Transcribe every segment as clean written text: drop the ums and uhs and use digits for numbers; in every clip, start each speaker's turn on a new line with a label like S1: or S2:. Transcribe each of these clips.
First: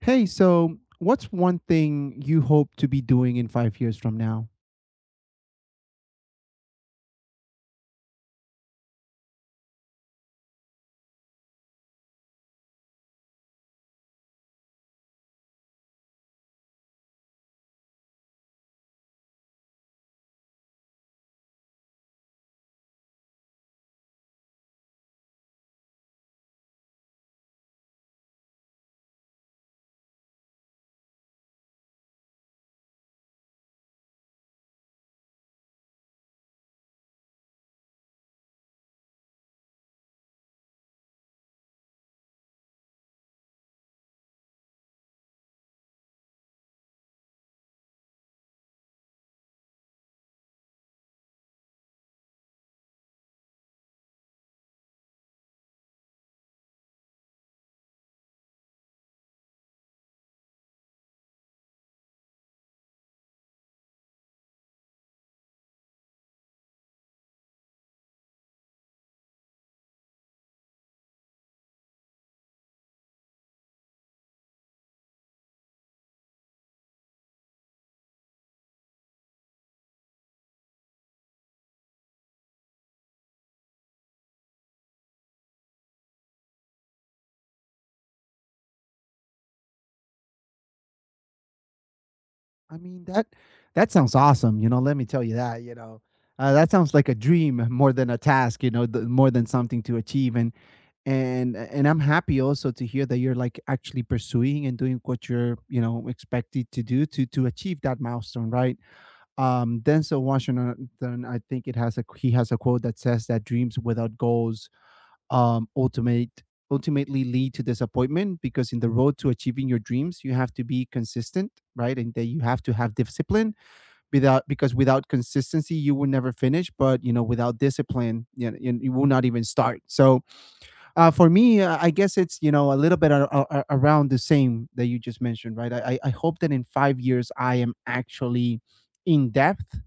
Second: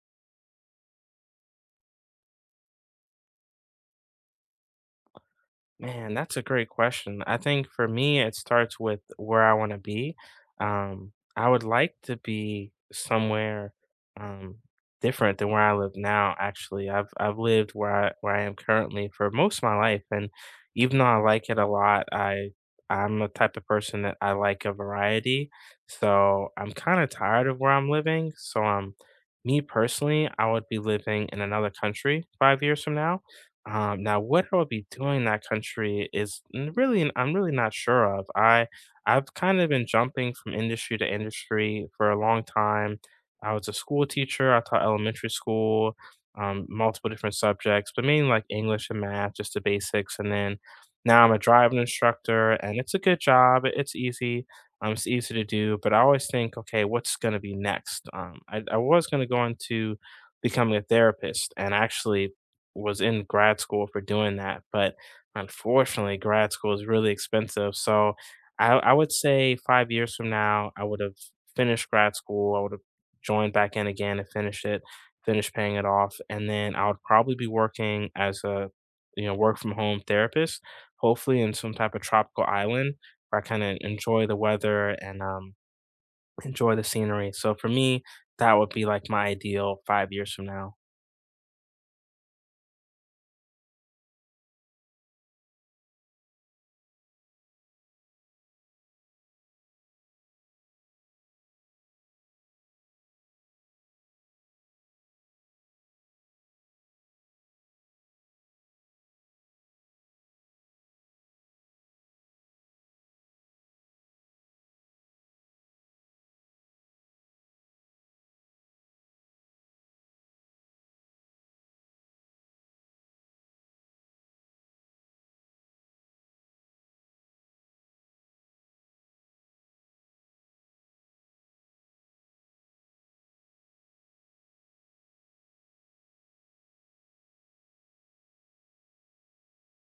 S1: Hey, so what's one thing you hope to be doing in 5 years from now?
S2: Man, that's a great question. I think for me, it starts with where I want to be. I would like to be somewhere um, different than where I live now, actually. I've lived where I am currently for most of my life, and even though I like it a lot, I'm the type of person that I like a variety. So I'm kind of tired of where I'm living. So me personally, I would be living in another country 5 years from now. Now, what I would be doing in that country is I'm really not sure of. I've kind of been jumping from industry to industry for a long time. I was a school teacher. I taught elementary school, multiple different subjects, but mainly like English and math, just the basics. And then now I'm a driving instructor, and it's a good job. It's easy. It's easy to do, but I always think, okay, what's going to be next? I was going to go into becoming a therapist, and actually was in grad school for doing that, but unfortunately, grad school is really expensive. So I would say 5 years from now, I would have finished grad school. I would have joined back in again and finished it, finished paying it off, and then I would probably be working as a you know work from home therapist, hopefully in some type of tropical island where I kind of enjoy the weather and enjoy the scenery. So for me, that would be like my ideal 5 years from now.
S1: I mean that that sounds awesome. You know, let me tell you that. That sounds like a dream more than a task. You know, more than something to achieve. And I'm happy also to hear that you're like actually pursuing and doing what you're you know expected to do to achieve that milestone, right? Denzel Washington, I think it has a he has a quote that says that dreams without goals um, ultimate ultimately lead to disappointment, because in the road to achieving your dreams you have to be consistent, right? And that you have to have discipline, without because without consistency you will never finish, but you know without discipline you will not even start. So for me, I guess it's you know a little bit around the same that you just mentioned, right? I hope that in 5 years I am actually in depth,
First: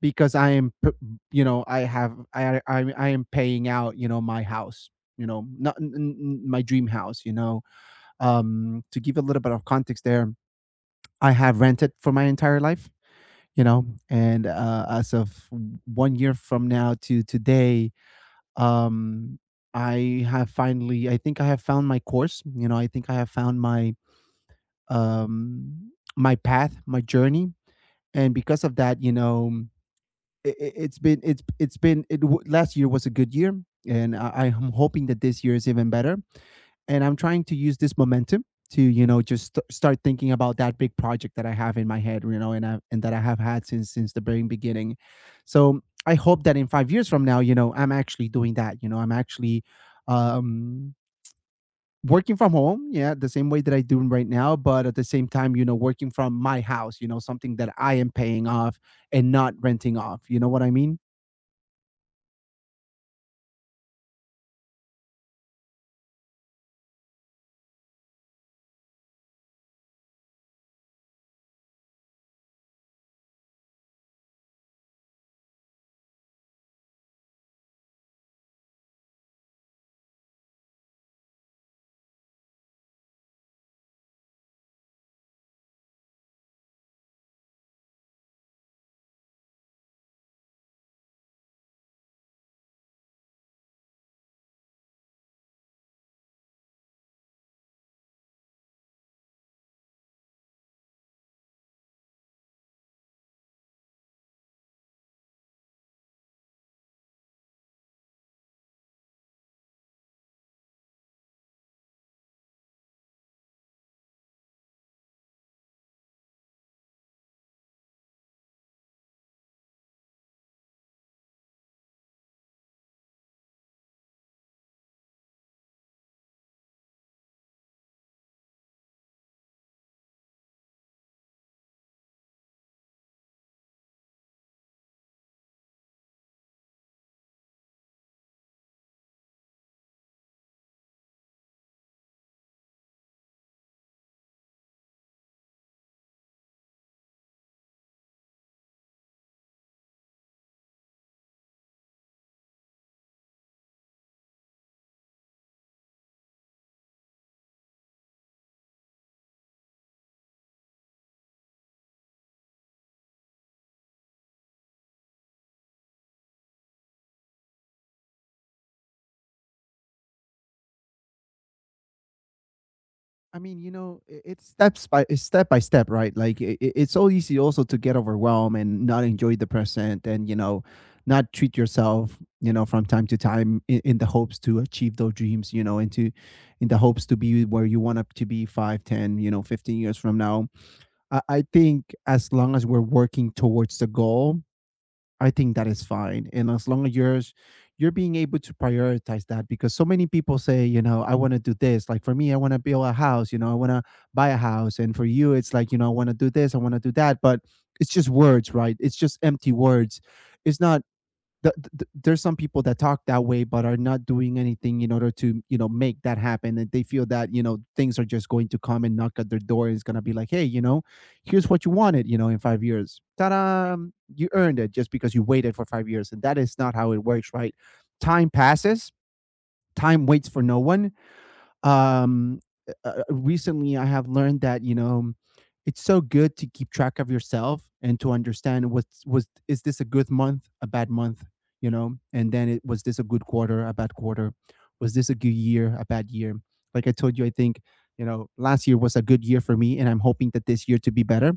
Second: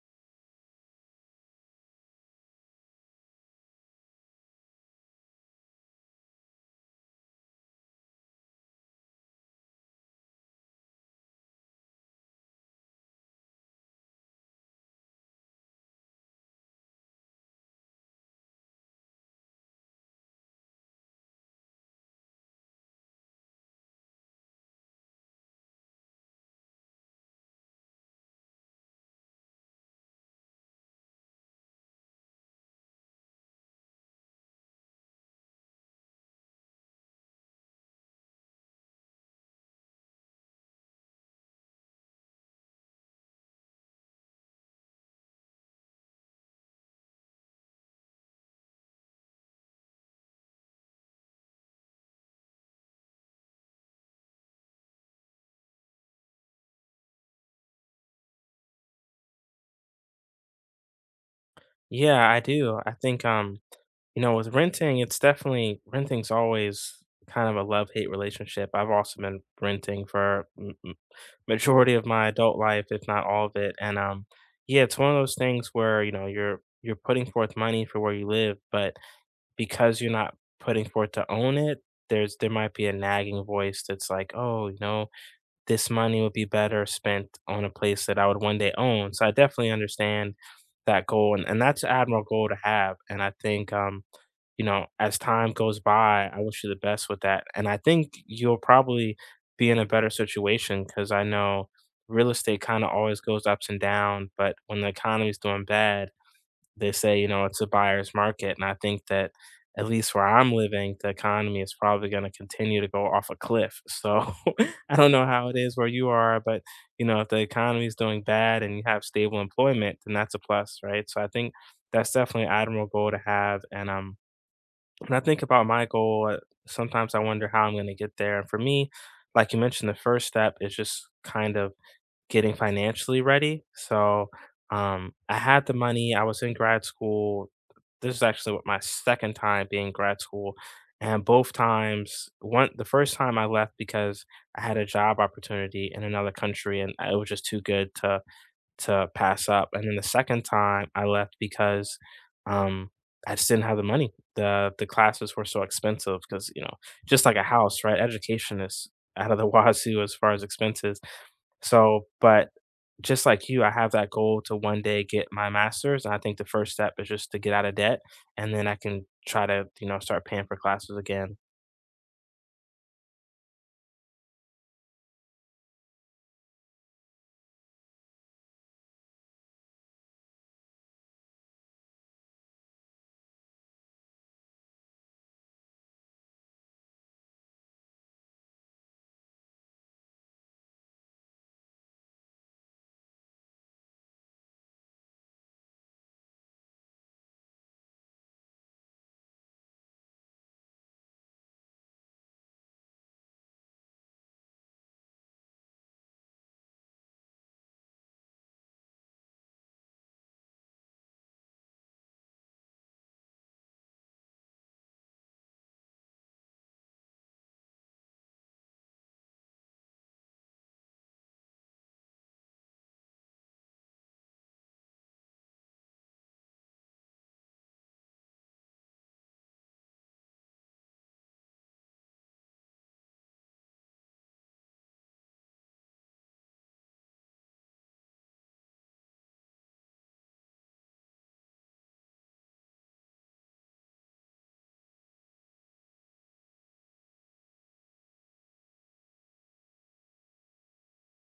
S1: because you know, I have, I am paying out, you know, my house, you know, not n- n- my dream house, you know. To give a little bit of context there, I have rented for my entire life, you know, and as of one year from now to today, um, I have finally, I think I have found my course, you know, I think I have found my, um, my path, my journey. And because of that, you know, it, it's been it w- last year was a good year, and I'm hoping that this year is even better, and I'm trying to use this momentum to you know just start thinking about that big project that I have in my head, you know, and that I have had since the very beginning. So I hope that in 5 years from now, you know, I'm actually doing that, you know, I'm actually um working from home, yeah, the same way that I do right now, but at the same time, you know, working from my house, you know, something that I am paying off and not renting off. You know what I mean?
S2: Yeah, I do. I think you know, with renting, it's definitely renting's always kind of a love-hate relationship. I've also been renting for majority of my adult life, if not all of it. And yeah, it's one of those things where, you know, you're putting forth money for where you live, but because you're not putting forth to own it, there might be a nagging voice that's like, "Oh, you know, this money would be better spent on a place that I would one day own." So I definitely understand that goal, and that's an admirable goal to have. And I think you know, as time goes by, I wish you the best with that. And I think you'll probably be in a better situation because I know real estate kind of always goes ups and down. But when the economy's doing bad, they say, you know, it's a buyer's market. And I think that at least where I'm living, the economy is probably going to continue to go off a cliff. So I don't know how it is where you are, but, you know, if the economy is doing bad and you have stable employment, then that's a plus, right? So I think that's definitely admirable to have. And when I think about my goal, sometimes I wonder how I'm going to get there. And for me, like you mentioned, the first step is just kind of getting financially ready. So I had the money, I was in grad school. This is actually what my second time being grad school. And both times, one the first time I left because I had a job opportunity in another country, and it was just too good to pass up, and then the second time I left because, um, I just didn't have the money. The classes were so expensive because you know, just like a house, right? Education is out of the wazoo as far as expenses. So, but just like you, I have that goal to one day get my master's, and I think the first step is just to get out of debt, and then I can try to, you know, start paying for classes again.
S1: I mean, you know, it's step by step, right? Like it's so easy also to get overwhelmed and not enjoy the present, and you know, not treat yourself, you know, from time to time, in the hopes to achieve those dreams, you know, and to in the hopes to be where you want up to be five, ten, you know, 15 years from now. I think as long as we're working towards the goal, I think that is fine. And as long as you're being able to prioritize that, because so many people say, you know, I want to do this. Like for me, I want to build a house, you know, I want to buy a house. And for you, it's like, you know, I want to do this, I want to do that, but it's just words, right? It's just empty words. It's not there's some people that talk that way but are not doing anything in order to you know make that happen, and they feel that you know things are just going to come and knock at their door, and it's going to be like, hey, you know, here's what you wanted, you know, in 5 years, ta-da, you earned it just because you waited for 5 years. And that is not how it works, right? Time passes, time waits for no one. um, Recently, I have learned that you know it's so good to keep track of yourself and to understand what's was is this a good month, a bad month, you know, and then it was this a good quarter, a bad quarter, was this a good year, a bad year. Like I told you, I think you know last year was a good year for me, and I'm hoping that this year to be better.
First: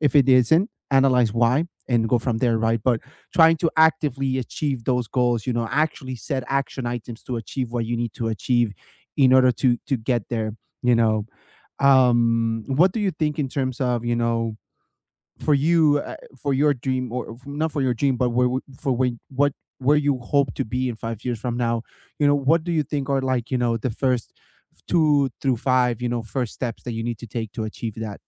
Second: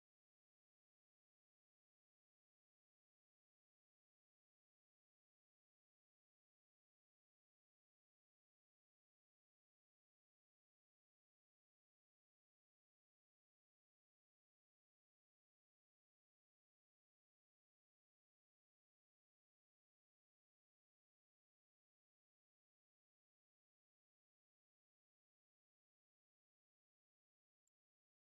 S1: If it isn't, analyze why and go from there, right? But trying to actively achieve those goals, you know, actually set action items to achieve what you need to achieve in order to get there, you know. Um, what do you think in terms of, you know, for you, for your dream, or not for your dream but where, for when what where you hope to be in 5 years from now, you know, what do you think are like, you know, the first 2 through 5, you know, first steps that you need to take to achieve that?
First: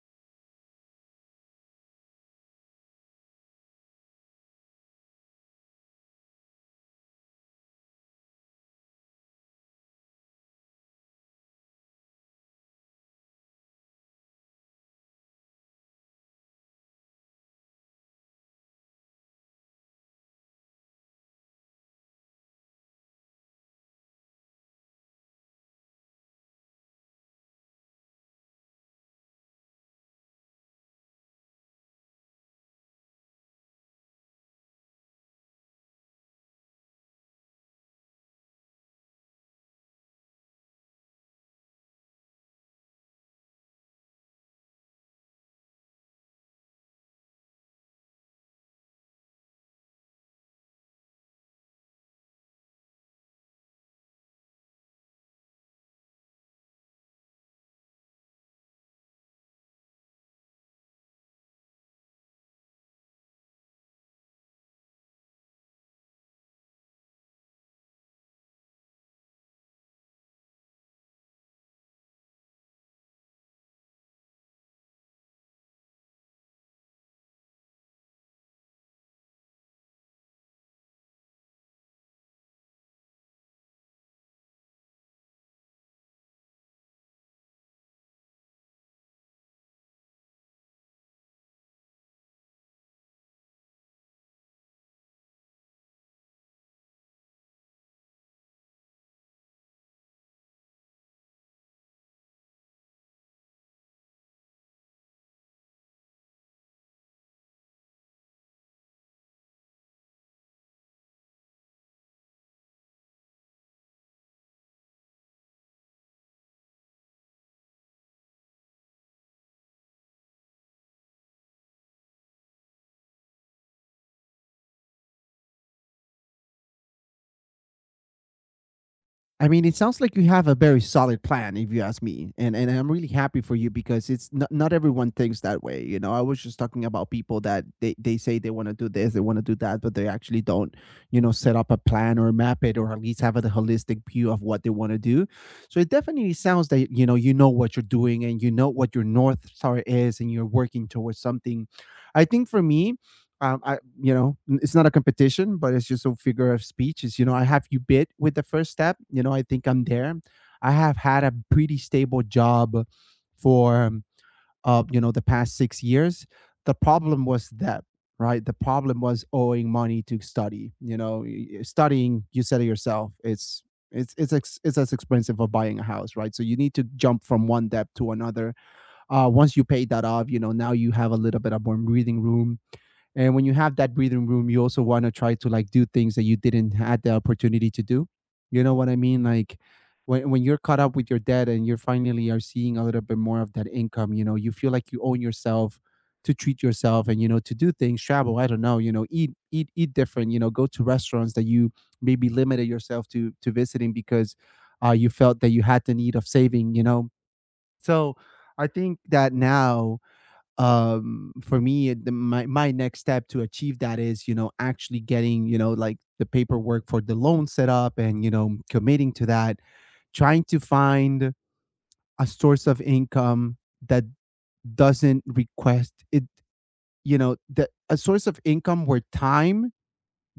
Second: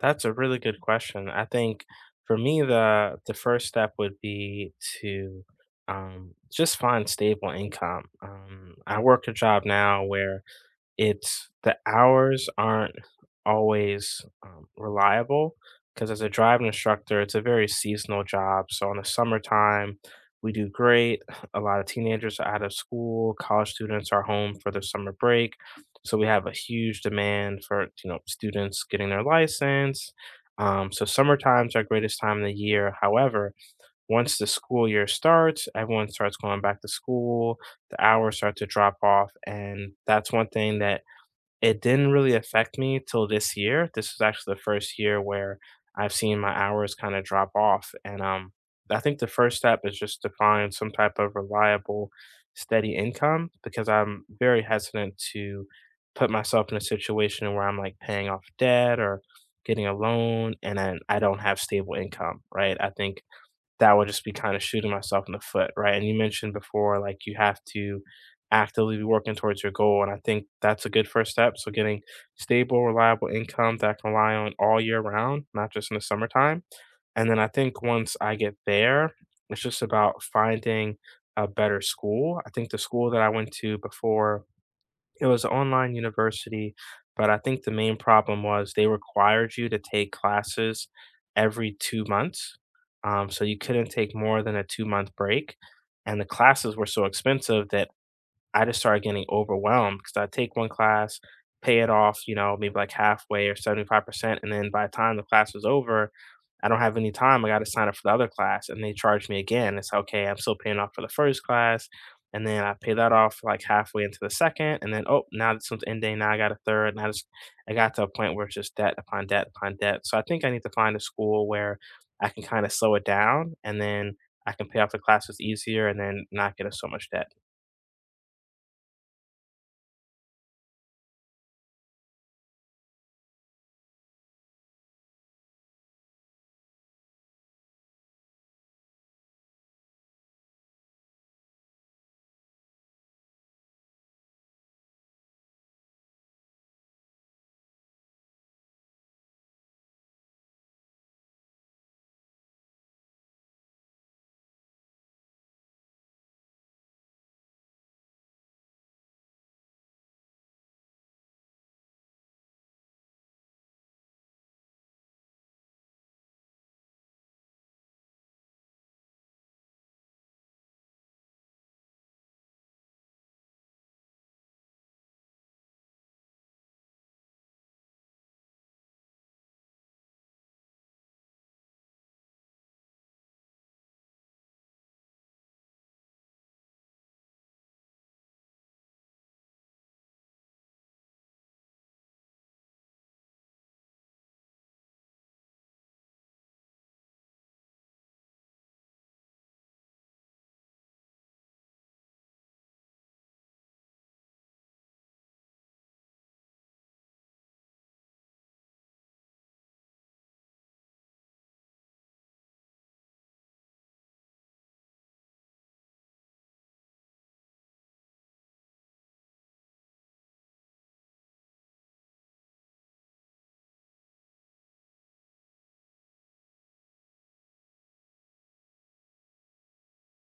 S2: That's a really good question. I think for me, the first step would be to just find stable income. I work a job now where it's the hours aren't always, reliable, because as a driving instructor, it's a very seasonal job, so in the summertime, we do great. A lot of teenagers are out of school, college students are home for their summer break, so we have a huge demand for, you know, students getting their license, so summertime's our greatest time of the year. However, once the school year starts, everyone starts going back to school, the hours start to drop off, and that's one thing that it didn't really affect me till this year. This was actually the first year where I've seen my hours kind of drop off. And I think the first step is just to find some type of reliable, steady income because I'm very hesitant to put myself in a situation where I'm like paying off debt or getting a loan and then I don't have stable income, right? I think that would just be kind of shooting myself in the foot, right? And you mentioned before, like you have to actively be working towards your goal. And I think that's a good first step. So getting stable, reliable income that I can rely on all year round, not just in the summertime. And then I think once I get there, it's just about finding a better school. I think the school that I went to before it was a online university, but I think the main problem was they required you to take classes every 2 months, so you couldn't take more than a 2-month break, and the classes were so expensive that I just started getting overwhelmed because I take one class, pay it off, you know, maybe like halfway or 75%. And then by the time the class was over, I don't have any time. I got to sign up for the other class and they charge me again. It's okay. I'm still paying off for the first class. And then I pay that off like halfway into the second. And then, oh, now this one's ending. Now I got a third. And I just, I got to a point where it's just debt upon debt upon debt. So I think I need to find a school where I can kind of slow it down and then I can pay off the classes easier and then not get us so much debt.
S1: I mean, it sounds like you have a very solid plan, if you ask me, and I'm really happy for you, because it's not everyone thinks that way. You know, I was just talking about people that they say they want to do this, they want to do that, but they actually don't, you know, set up a plan or map it, or at least have a holistic view of what they want to do. So it definitely sounds that you know what you're doing and you know what your north star is, and you're working towards something. I think for me, you know, it's not a competition, but it's just a figure of speech. Is you know, I have you bit with the first step. You know, I think I'm there. I have had a pretty stable job for you know the past 6 years. The problem was that, right. The problem was owing money to study. You know, studying. You said it yourself. It's it's as expensive of buying a house, right? So you need to jump from one debt to another. Once you pay that off, you know, now you have a little bit of more breathing room, and when you have that breathing room, you also want to try to like do things that you didn't had the opportunity to do. You know what I mean? Like when you're caught up with your debt and you're finally are seeing a little bit more of that income, you know, you feel like you own yourself to treat yourself, and you know to do things, travel, I don't know, you know, eat different, you know, go to restaurants that you maybe limited yourself to visiting, because you felt that you had the need of saving, you know. So I think that now, um, for me, my next step to achieve that is you know actually getting you know like the paperwork for the loan set up, and you know committing to that. Trying to find a source of income that doesn't request it, you know, the a source of income where time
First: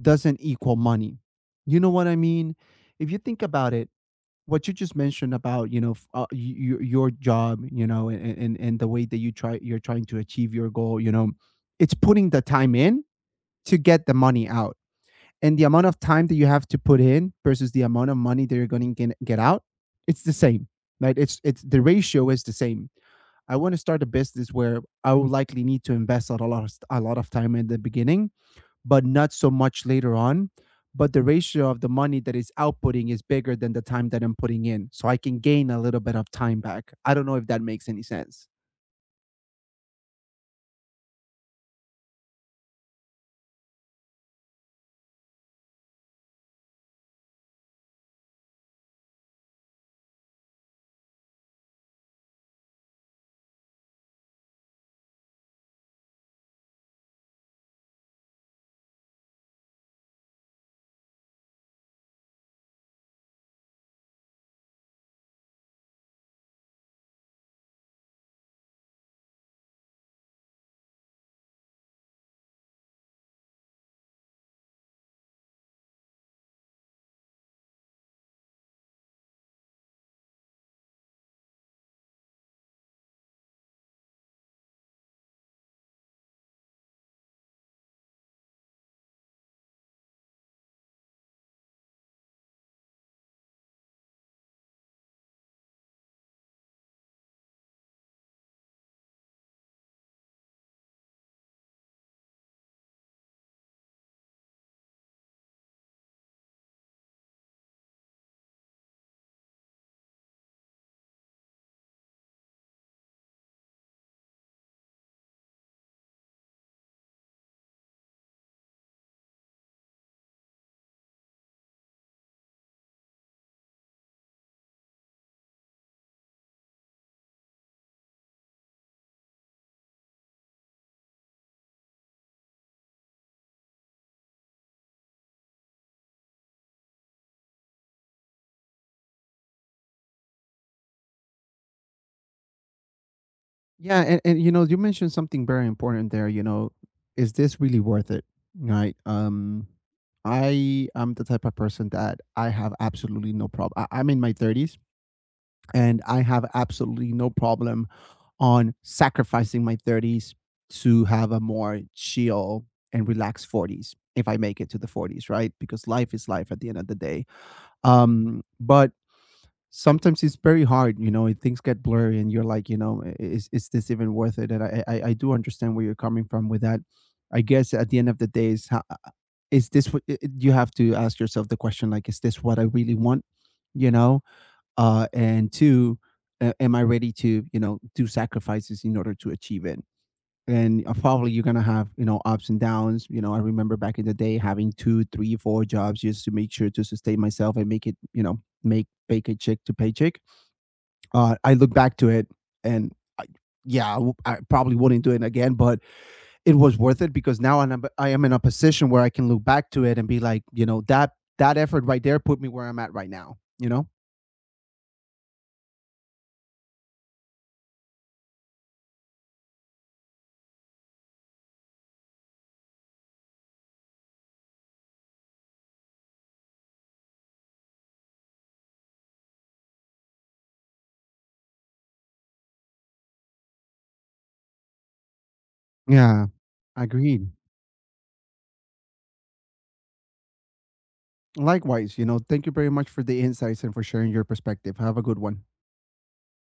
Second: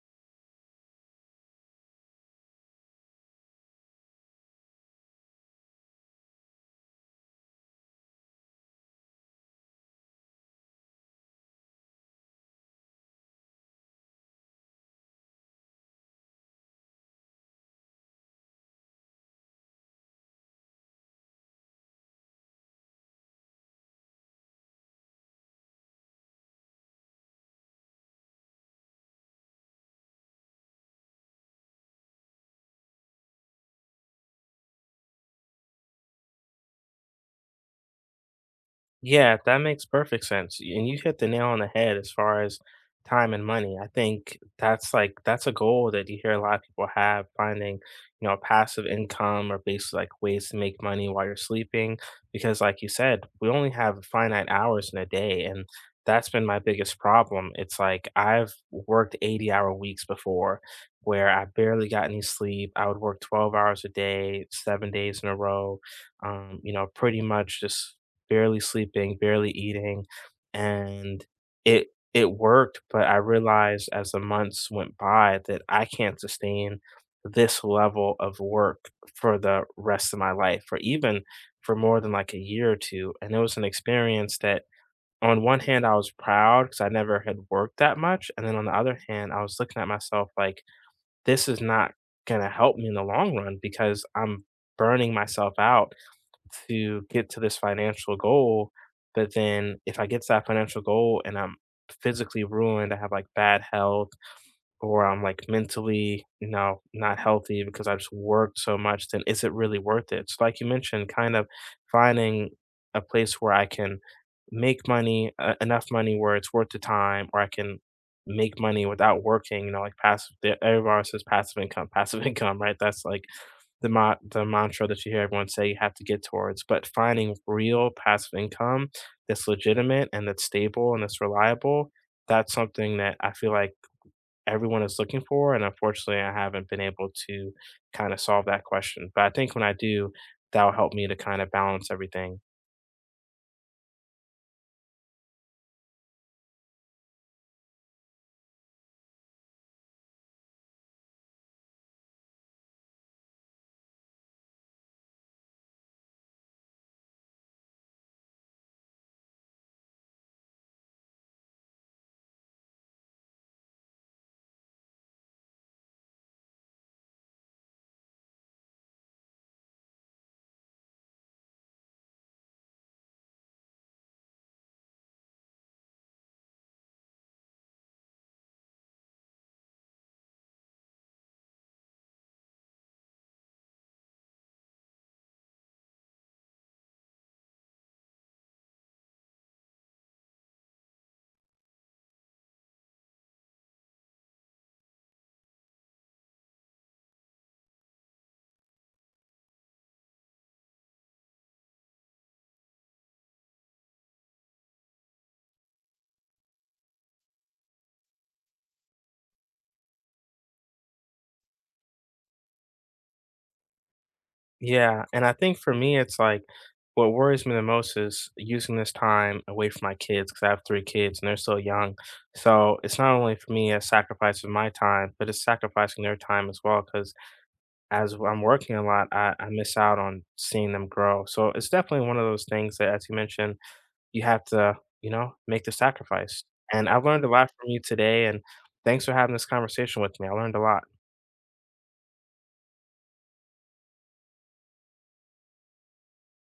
S1: doesn't equal money. You know what I mean? If you think about it, what you just mentioned about you know your job, you know, and the way that you're trying to achieve your goal, you know, it's putting the time in to get the money out, and the amount of time that you have to put in versus the amount of money that you're going to get out, it's the same, right? It's the ratio is the same. I want to start a business where I will likely need to invest a lot of time in the beginning, but not so much later on. But the ratio of the money that is outputting is bigger than the time that I'm putting in. So I can gain a little bit of time back. I don't know if that makes any sense.
S2: Yeah, that makes perfect sense. Y- And you hit the nail on the head as far as time and money. I think that's like that's a goal that you hear a lot of people have, finding, you know, passive income or basically like ways to make money while you're sleeping. Because like you said, we only have finite hours in a day. And that's been my biggest problem. It's like I've worked 80-hour weeks before where I barely got any sleep. I would work 12 hours a day, 7 days in a row you know, pretty much just barely sleeping, barely eating, and it it worked, but I realized as the months went by that I can't sustain this level of work for the rest of my life or even for more than like a year or 2. And it was an experience that on one hand I was proud because I never had worked that much. And then on the other hand, I was looking at myself like this is not gonna help me in the long run because I'm burning myself out to get to this financial goal. But then if I get to that financial goal and I'm physically ruined, I have like bad health or I'm like mentally, you know, not healthy because I just worked so much, then is it really worth it? So like you mentioned, kind of finding a place where I can make money, enough money where it's worth the time or I can make money without working, you know, like passive, everyone always says passive income, passive income, right? That's like the mantra that you hear everyone say you have to get towards, but finding real passive income that's legitimate and that's stable and that's reliable, that's something that I feel like everyone is looking for, and unfortunately, I haven't been able to kinda solve that question, but I think when I do, that'll help me to kinda balance everything.
S1: Yeah. And you know, you mentioned something very important there. You know, is this really worth it? Right. I am the type of person that I have absolutely no problem. I'm in my 30s and I have absolutely no problem on sacrificing my 30s to have a more chill and relaxed 40s, if I make it to the 40s, right? Because life is life at the end of the day. But sometimes it's very hard, you know, and things get blurry and you're like, you know, "I- is this even worth it?" And I do understand where you're coming from with that. I guess at the end of the day, is this what you have to ask yourself the question, like, is this what I really want? You know, and two, am I ready to you know do sacrifices in order to achieve it? And probably you're gonna have you know ups and downs. You know, I remember back in the day having two, three, four jobs just to make sure to sustain myself and make it, you know, make paycheck to paycheck. I look back to it and. I- Yeah, I probably wouldn't do it again, but it was worth it because I am in a position where I can look back to it and be like, you know, that that effort right there put me where I'm at right now. You know?
S2: Yeah, and I think for me, it's like what worries me the most is using this time away from my kids because I have 3 kids and they're still young. So it's not only for me a sacrifice of my time, but it's sacrificing their time as well. Because I'm working a lot, I miss out on seeing them grow. So it's definitely one of those things that, as you mentioned, you have to, you know, make the
S1: Yeah,
S2: sacrifice. And I've learned a
S1: agreed.
S2: lot from you today. And thanks for having this conversation with me. I learned a lot.
S1: Likewise, you know, thank you very much for the insights and for sharing your perspective. Have a good one.